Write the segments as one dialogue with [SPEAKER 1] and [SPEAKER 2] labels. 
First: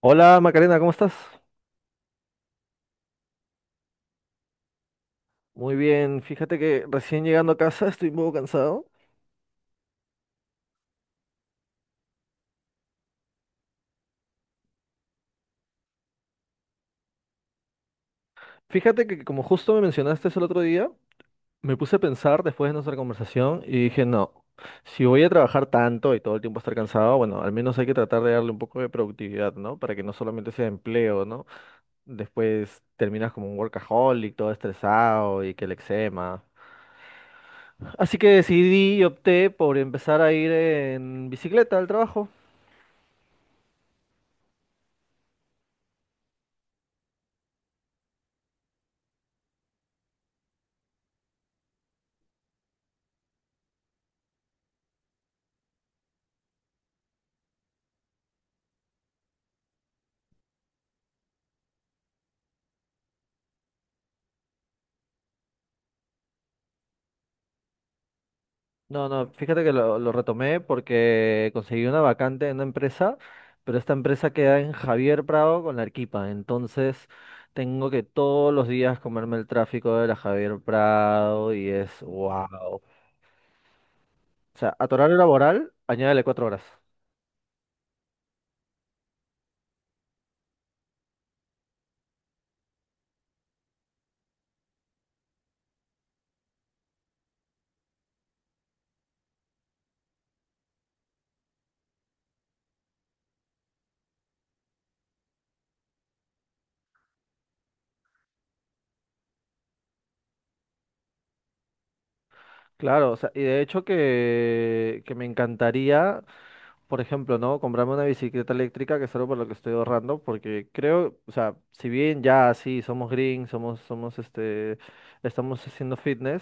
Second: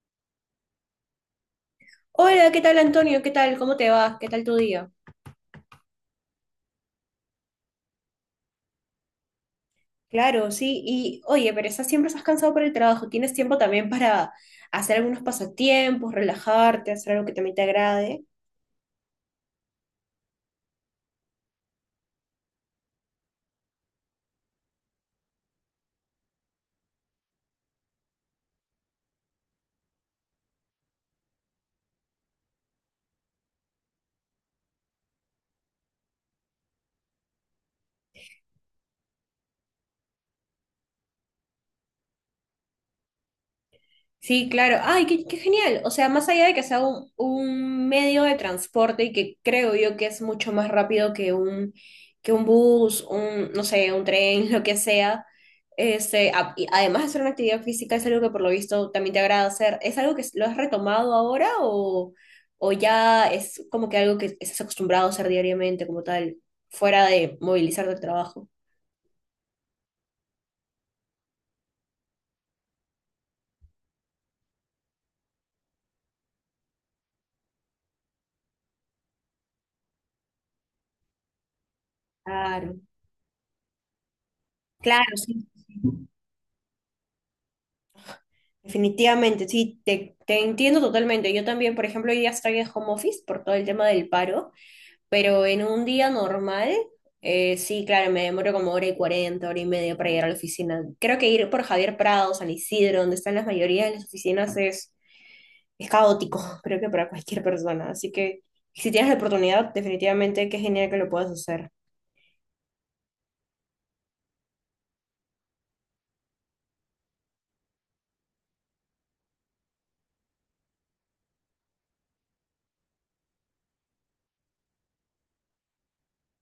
[SPEAKER 1] Hola Macarena, ¿cómo estás?
[SPEAKER 2] Hola, ¿qué tal Antonio? ¿Qué tal? ¿Cómo te va? ¿Qué tal tu día?
[SPEAKER 1] Muy bien, fíjate que recién llegando a casa estoy un poco cansado.
[SPEAKER 2] Claro, sí. Y oye, pero estás siempre estás cansado por el trabajo. ¿Tienes tiempo también para hacer algunos pasatiempos, relajarte, hacer algo que también te agrade?
[SPEAKER 1] Fíjate que como justo me mencionaste eso el otro día, me puse a pensar después de nuestra conversación y dije, no, si voy a trabajar tanto y todo el tiempo estar cansado, bueno, al menos hay que tratar de darle un poco de productividad, ¿no? Para que no solamente sea empleo, ¿no? Después terminas como un workaholic, todo estresado y que el eczema. Así que decidí y opté por empezar a ir en bicicleta al trabajo.
[SPEAKER 2] Sí, claro. Ay, qué genial. O sea, más allá de que sea un medio de transporte y que creo yo que es mucho más rápido que un bus, un, no sé, un tren, lo que sea. Y además de hacer una actividad física, es algo que por lo visto también te agrada hacer. ¿Es algo que lo has retomado ahora, o ya es como que algo que estás acostumbrado a hacer diariamente como tal, fuera de movilizarte al trabajo?
[SPEAKER 1] No, no, fíjate que lo retomé porque conseguí una vacante en una empresa, pero esta empresa queda en Javier Prado con la Arequipa, entonces tengo que todos los días comerme el tráfico de la Javier Prado y es wow.
[SPEAKER 2] Claro,
[SPEAKER 1] O sea, a tu horario
[SPEAKER 2] claro, sí.
[SPEAKER 1] laboral, añádele cuatro horas.
[SPEAKER 2] Definitivamente, sí, te entiendo totalmente. Yo también, por ejemplo, hoy día estoy en home office por todo el tema del paro, pero en un día normal, sí, claro, me demoro como hora y cuarenta, hora y media para llegar a la oficina. Creo que ir por Javier Prado, San Isidro, donde están las mayoría de las oficinas, es caótico, creo que para cualquier persona. Así que si tienes la oportunidad, definitivamente qué genial que lo puedas hacer.
[SPEAKER 1] Claro, o sea, y de hecho que me encantaría por ejemplo, ¿no? Comprarme una bicicleta eléctrica, que es algo por lo que estoy ahorrando, porque creo, o sea, si bien ya sí somos green, somos, somos estamos haciendo fitness,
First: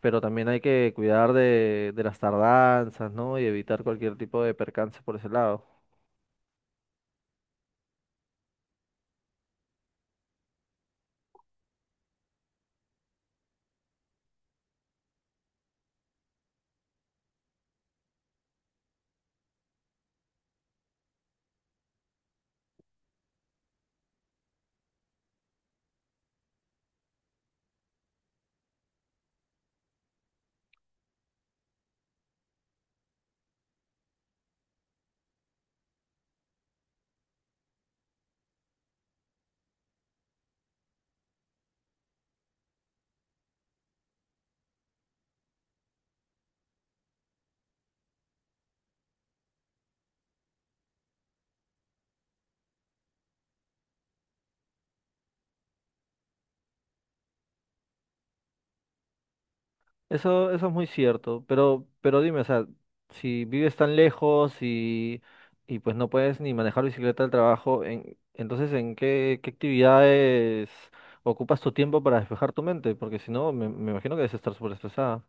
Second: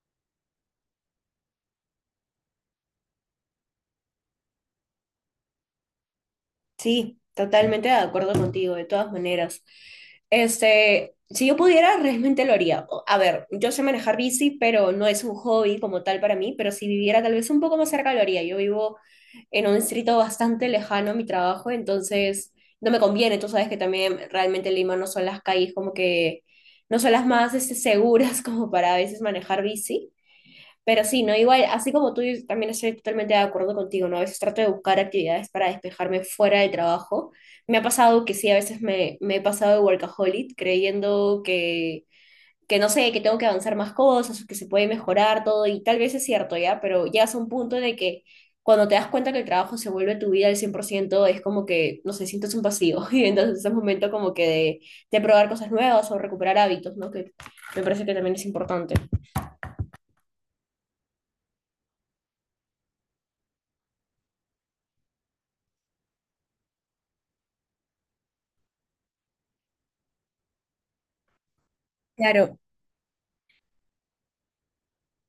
[SPEAKER 1] pero también hay que cuidar de las tardanzas, ¿no? Y evitar cualquier tipo de percance por ese lado.
[SPEAKER 2] Sí, totalmente de acuerdo contigo, de todas maneras. Este, si yo pudiera, realmente lo haría. A ver, yo sé manejar bici, pero no es un hobby como tal para mí, pero si viviera tal vez un poco más cerca, lo haría. Yo vivo en un distrito bastante lejano a mi trabajo, entonces no me conviene. Tú sabes que también realmente Lima no son las calles como que, no son las más este, seguras como para a veces manejar bici. Pero sí, ¿no? Igual, así como tú, yo también estoy totalmente de acuerdo contigo, ¿no? A veces trato de buscar actividades para despejarme fuera del trabajo. Me ha pasado que sí, a veces me he pasado de workaholic creyendo que, no sé, que tengo que avanzar más cosas, o que se puede mejorar todo, y tal vez es cierto, ¿ya? Pero llegas a un punto en el que cuando te das cuenta que el trabajo se vuelve tu vida al 100% es como que, no sé, sientes un vacío. Y entonces es un momento como que de probar cosas nuevas o recuperar hábitos, ¿no? Que me parece que también es importante.
[SPEAKER 1] Eso es muy cierto, pero dime, o sea, si vives tan lejos y pues no puedes ni manejar bicicleta al trabajo, entonces ¿en qué, qué actividades ocupas tu tiempo para despejar
[SPEAKER 2] Claro.
[SPEAKER 1] tu mente? Porque si no, me imagino que debes estar súper estresada.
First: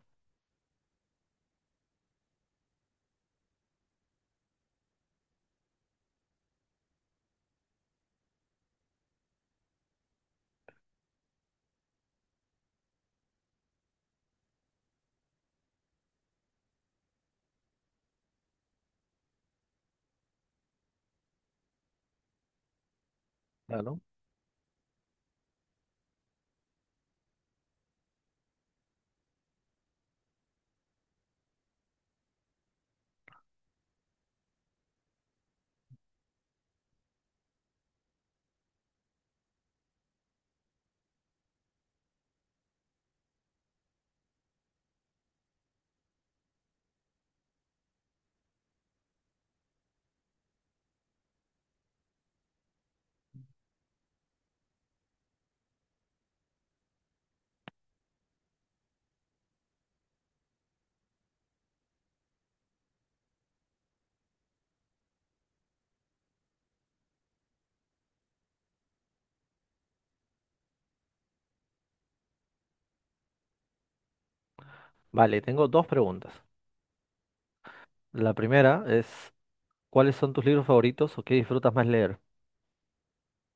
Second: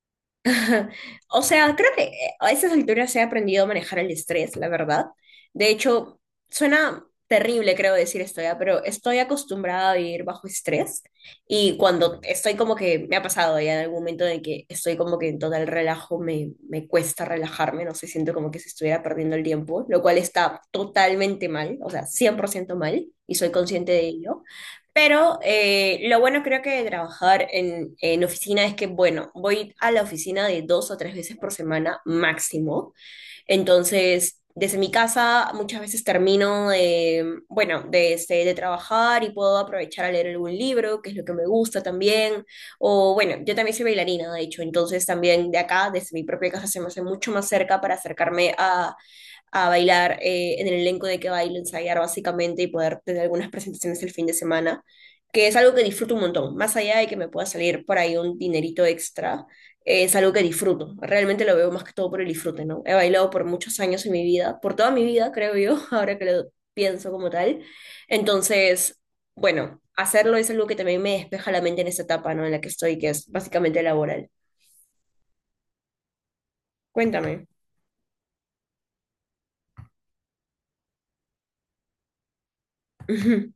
[SPEAKER 2] O sea, creo que a esas alturas he aprendido a manejar el estrés, la verdad. De hecho, suena terrible, creo decir esto ya, pero estoy acostumbrada a vivir bajo estrés y cuando estoy como que, me ha pasado ya en algún momento de que estoy como que en total relajo, me cuesta relajarme, no sé, siento como que si estuviera perdiendo el tiempo, lo cual está totalmente mal, o sea, 100% mal y soy consciente
[SPEAKER 1] Claro.
[SPEAKER 2] de ello. Pero lo bueno creo que de trabajar en oficina es que, bueno, voy a la oficina de dos o tres veces por semana máximo. Entonces, desde mi casa muchas veces termino de, bueno, de, este, de trabajar y puedo aprovechar a leer algún libro, que es lo que me gusta también. O bueno, yo también soy bailarina, de hecho. Entonces, también de acá, desde mi propia casa, se me hace mucho más cerca para acercarme a bailar en el elenco de que baile ensayar básicamente y poder tener algunas presentaciones el fin de semana, que es algo que disfruto un montón, más allá de que me pueda salir por ahí un dinerito extra, es algo que disfruto, realmente lo veo más que todo por el disfrute, ¿no? He bailado por muchos años en mi vida, por toda mi vida, creo yo, ahora que lo pienso como tal, entonces, bueno, hacerlo es algo que también me despeja la mente en esta etapa, ¿no? En la que estoy, que es básicamente laboral.
[SPEAKER 1] Vale, tengo dos preguntas.
[SPEAKER 2] Cuéntame.
[SPEAKER 1] La primera es, ¿cuáles son tus libros favoritos o qué disfrutas más leer?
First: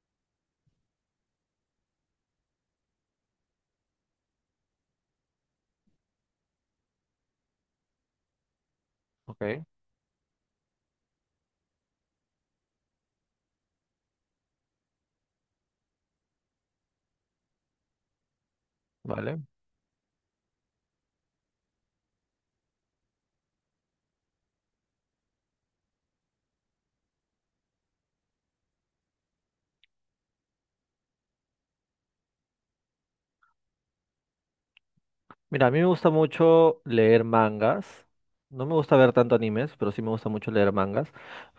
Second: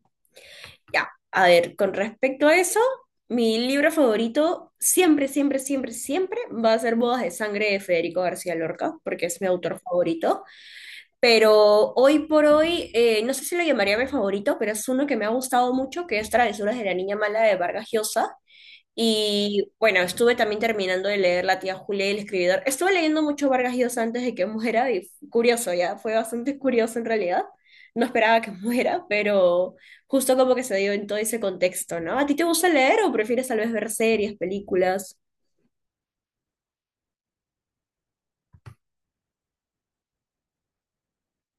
[SPEAKER 2] Ya, a ver, con respecto a eso, mi libro favorito siempre, siempre, siempre, siempre va a ser Bodas de Sangre de Federico García Lorca, porque es mi
[SPEAKER 1] Ok,
[SPEAKER 2] autor favorito. Pero hoy por hoy, no sé si lo llamaría mi favorito, pero es uno que me ha gustado mucho, que es Travesuras de la Niña Mala de Vargas Llosa.
[SPEAKER 1] vale.
[SPEAKER 2] Y bueno, estuve también terminando de leer La tía Julia y el escribidor. Estuve leyendo mucho Vargas Llosa antes de que muera y curioso, ya fue bastante curioso en realidad. No esperaba que muera, pero justo como que se dio en todo ese contexto, ¿no? ¿A ti te gusta leer o prefieres tal vez ver series, películas?
[SPEAKER 1] Mira, a mí me gusta mucho leer mangas. No me gusta ver tanto animes, pero sí me gusta mucho leer mangas.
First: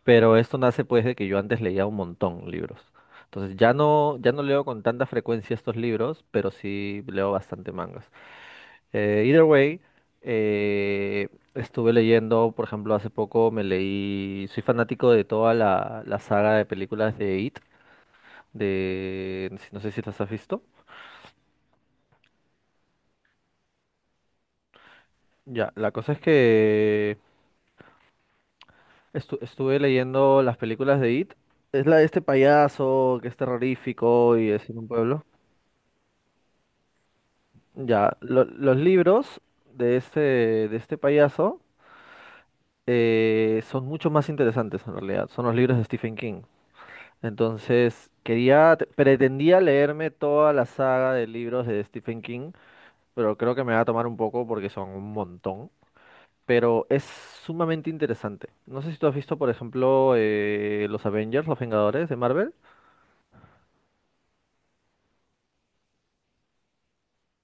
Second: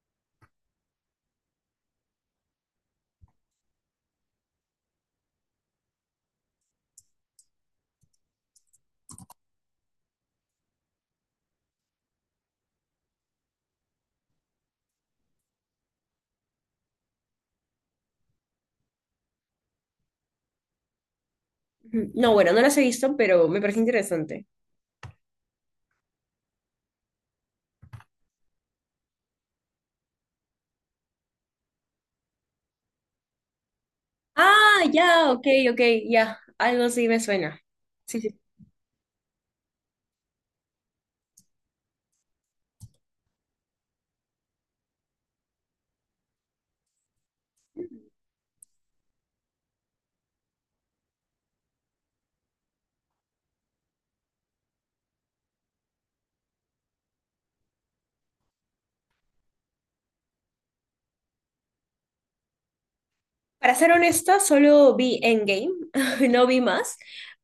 [SPEAKER 1] Pero esto nace pues de que yo antes leía un montón libros. Entonces ya no, ya no leo con tanta frecuencia estos libros, pero sí leo bastante mangas. Either way, eh, estuve leyendo, por ejemplo, hace poco me leí, soy fanático de toda la saga de películas de It, de, no sé si las has visto.
[SPEAKER 2] Ujú. No, bueno, no las he visto, pero me parece interesante.
[SPEAKER 1] Ya, la cosa es que estuve leyendo las películas de It. Es la de este payaso que es terrorífico y es en
[SPEAKER 2] Ah,
[SPEAKER 1] un pueblo.
[SPEAKER 2] ya, ok, ok, ya, algo sí me suena.
[SPEAKER 1] Ya,
[SPEAKER 2] Sí, sí.
[SPEAKER 1] los libros de este payaso son mucho más interesantes en realidad. Son los libros de Stephen King. Entonces, pretendía leerme toda la saga de libros de Stephen King, pero creo que me va a tomar un poco porque son un montón. Pero es sumamente interesante. No sé si tú has visto, por ejemplo, los Avengers, los Vengadores de Marvel.
[SPEAKER 2] Para ser honesta, solo vi Endgame, no vi más,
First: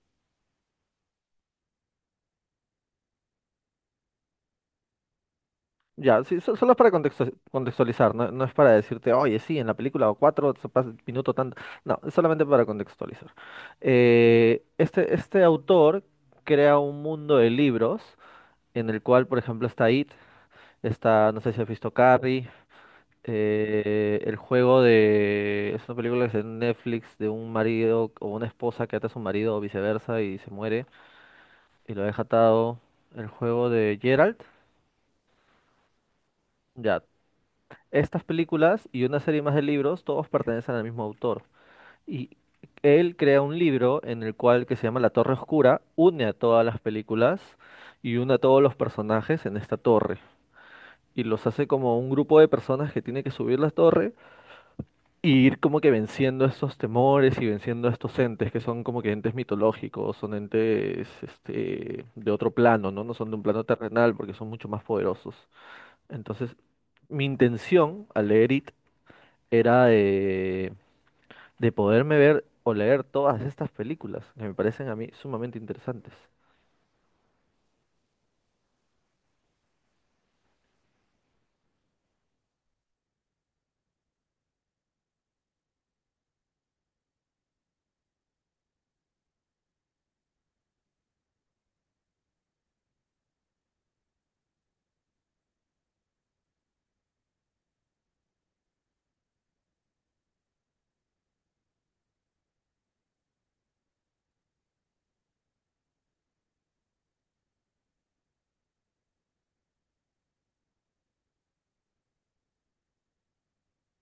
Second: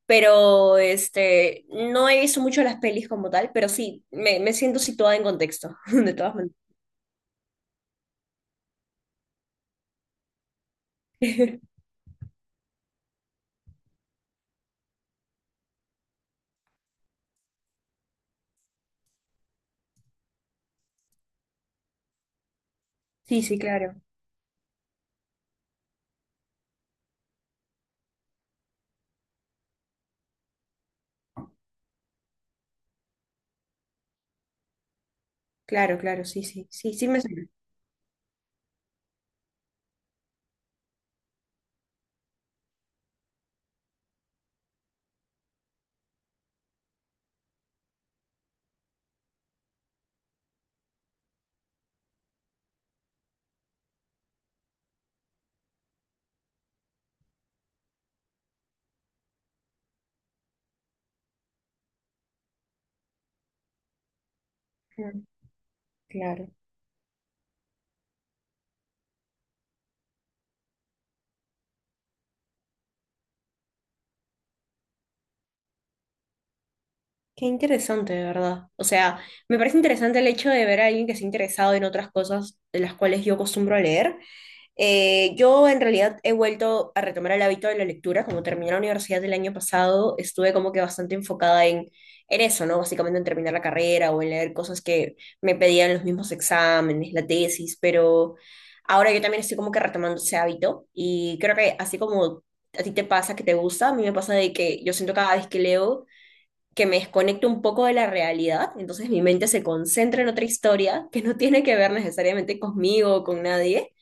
[SPEAKER 2] pero este, no he visto mucho las pelis como tal, pero sí, me siento situada en contexto, de
[SPEAKER 1] Ya,
[SPEAKER 2] todas
[SPEAKER 1] sí,
[SPEAKER 2] maneras.
[SPEAKER 1] solo es para contextualizar, no, no es para decirte, oye, sí, en la película o cuatro, se pasa el minuto tanto. No, es solamente para contextualizar. Este autor crea un mundo de libros en el cual, por ejemplo, está It, está, no sé si has visto Carrie,
[SPEAKER 2] Sí, sí, claro,
[SPEAKER 1] el juego de... Es una película que se ve en Netflix de un marido o una esposa que ata a su marido o viceversa y se muere y lo deja atado. El juego de Gerald.
[SPEAKER 2] claro, claro, sí, sí, sí,
[SPEAKER 1] Ya.
[SPEAKER 2] sí me suena.
[SPEAKER 1] Estas películas y una serie más de libros, todos pertenecen al mismo autor. Y él crea un libro en el cual, que se llama La Torre Oscura, une a todas las películas y une a todos los personajes en esta torre. Y los hace como un grupo de personas que tiene que subir la torre y ir como que venciendo estos temores y venciendo estos entes que son como que entes mitológicos, son entes este, de otro plano, ¿no? No son de un plano terrenal porque son mucho más
[SPEAKER 2] Mm.
[SPEAKER 1] poderosos.
[SPEAKER 2] Claro.
[SPEAKER 1] Entonces, mi intención al leer It era de poderme ver o leer todas estas películas, que me parecen a mí sumamente interesantes.
[SPEAKER 2] Qué interesante, de verdad. O sea, me parece interesante el hecho de ver a alguien que se ha interesado en otras cosas de las cuales yo acostumbro a leer. Yo en realidad he vuelto a retomar el hábito de la lectura, como terminé la universidad el año pasado, estuve como que bastante enfocada en eso, ¿no? Básicamente en terminar la carrera o en leer cosas que me pedían los mismos exámenes, la tesis, pero ahora yo también estoy como que retomando ese hábito y creo que así como a ti te pasa que te gusta, a mí me pasa de que yo siento cada vez que leo que me desconecto un poco de la realidad, entonces mi mente se concentra en otra historia que no tiene que ver necesariamente conmigo o con nadie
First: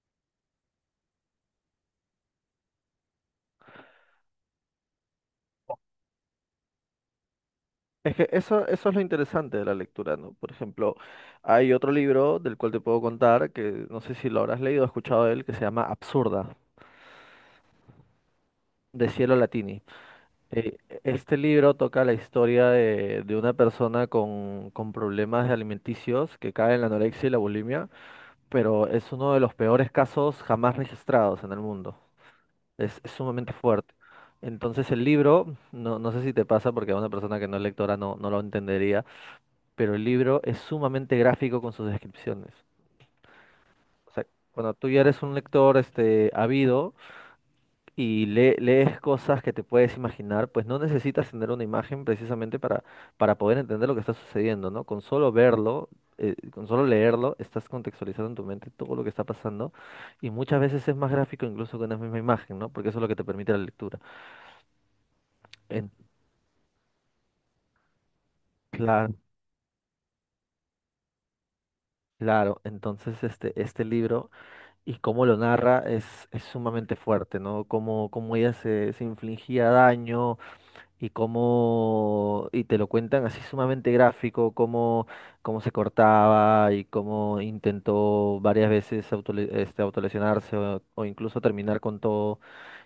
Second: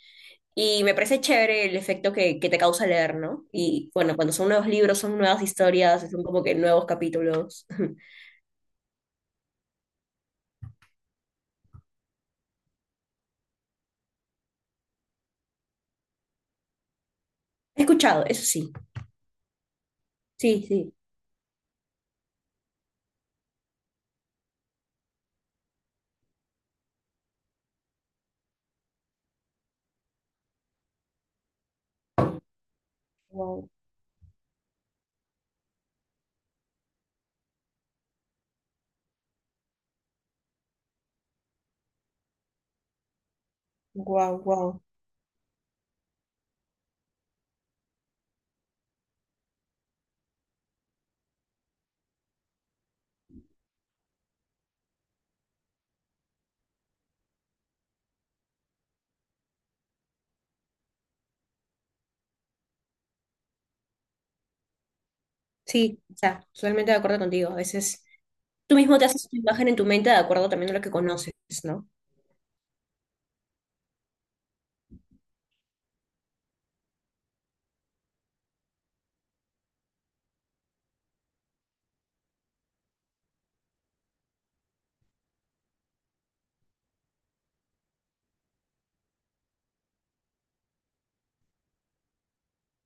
[SPEAKER 2] y me parece chévere el efecto que te causa leer, ¿no? Y bueno, cuando son nuevos libros, son nuevas historias, son como que nuevos capítulos.
[SPEAKER 1] Es que eso es lo interesante de la lectura, ¿no? Por ejemplo, hay otro libro del cual te puedo contar, que no sé si lo habrás leído o escuchado de él, que se llama Absurda,
[SPEAKER 2] He escuchado, eso sí.
[SPEAKER 1] de Cielo Latini.
[SPEAKER 2] Sí,
[SPEAKER 1] Eh,
[SPEAKER 2] sí.
[SPEAKER 1] este libro toca la historia de una persona con problemas alimenticios que cae en la anorexia y la bulimia, pero es uno de los peores casos jamás registrados en el mundo. Es sumamente
[SPEAKER 2] Wow,
[SPEAKER 1] fuerte. Entonces el libro, no, no sé si te pasa porque a una persona que no es lectora no, no lo entendería, pero el libro es sumamente gráfico con sus descripciones. O sea,
[SPEAKER 2] wow,
[SPEAKER 1] cuando
[SPEAKER 2] wow.
[SPEAKER 1] tú ya eres un lector este, ávido y lees cosas que te puedes imaginar, pues no necesitas tener una imagen precisamente para poder entender lo que está sucediendo, ¿no? Con solo verlo, con solo leerlo, estás contextualizando en tu mente todo lo que está pasando y muchas veces es más gráfico incluso que una misma imagen, ¿no? Porque eso es lo que te permite la lectura.
[SPEAKER 2] Sí, o sea, totalmente de acuerdo contigo. A veces, tú mismo te
[SPEAKER 1] Claro,
[SPEAKER 2] haces tu imagen en tu mente de acuerdo también a lo que conoces, ¿no?
[SPEAKER 1] claro. Entonces, este libro y cómo lo narra es sumamente fuerte, ¿no? Cómo, cómo ella se, se infligía daño y cómo, y te lo cuentan así sumamente gráfico, cómo, cómo se cortaba y cómo intentó varias veces autolesionarse o incluso terminar con todo.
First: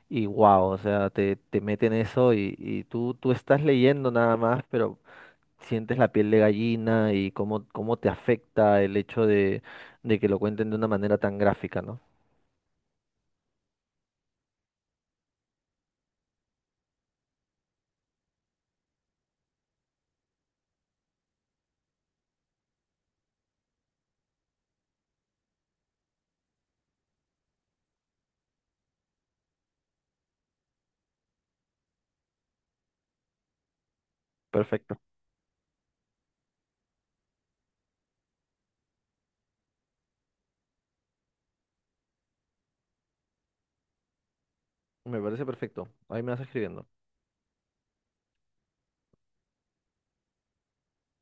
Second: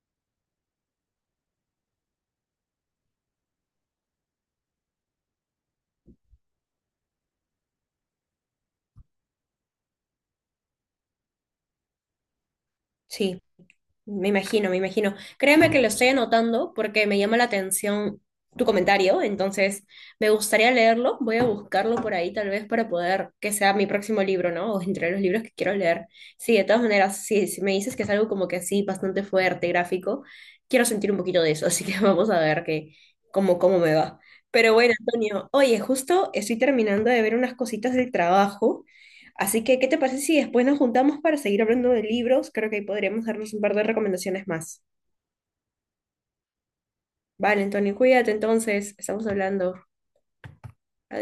[SPEAKER 1] Y wow, o sea, te meten eso y tú estás leyendo nada más, pero sientes la piel de gallina y cómo, cómo te afecta el hecho de que lo cuenten de una manera tan gráfica, ¿no?
[SPEAKER 2] Sí. Me imagino, me imagino. Créeme que lo estoy anotando porque me llama la atención tu comentario, entonces me gustaría leerlo, voy a buscarlo por ahí tal vez para poder que sea mi próximo libro, ¿no? O entre los libros que quiero leer. Sí, de todas maneras, sí, si me dices que es algo como que así, bastante fuerte, gráfico, quiero sentir un poquito de eso, así que vamos a ver que, cómo me va. Pero bueno,
[SPEAKER 1] Perfecto,
[SPEAKER 2] Antonio, oye, justo estoy terminando de ver unas cositas del trabajo. Así que, ¿qué te parece si después nos juntamos para seguir hablando de libros? Creo que ahí podríamos darnos un par de recomendaciones más.
[SPEAKER 1] me parece perfecto. Ahí me vas escribiendo.
[SPEAKER 2] Vale, Antonio, cuídate entonces, estamos hablando. Adiós.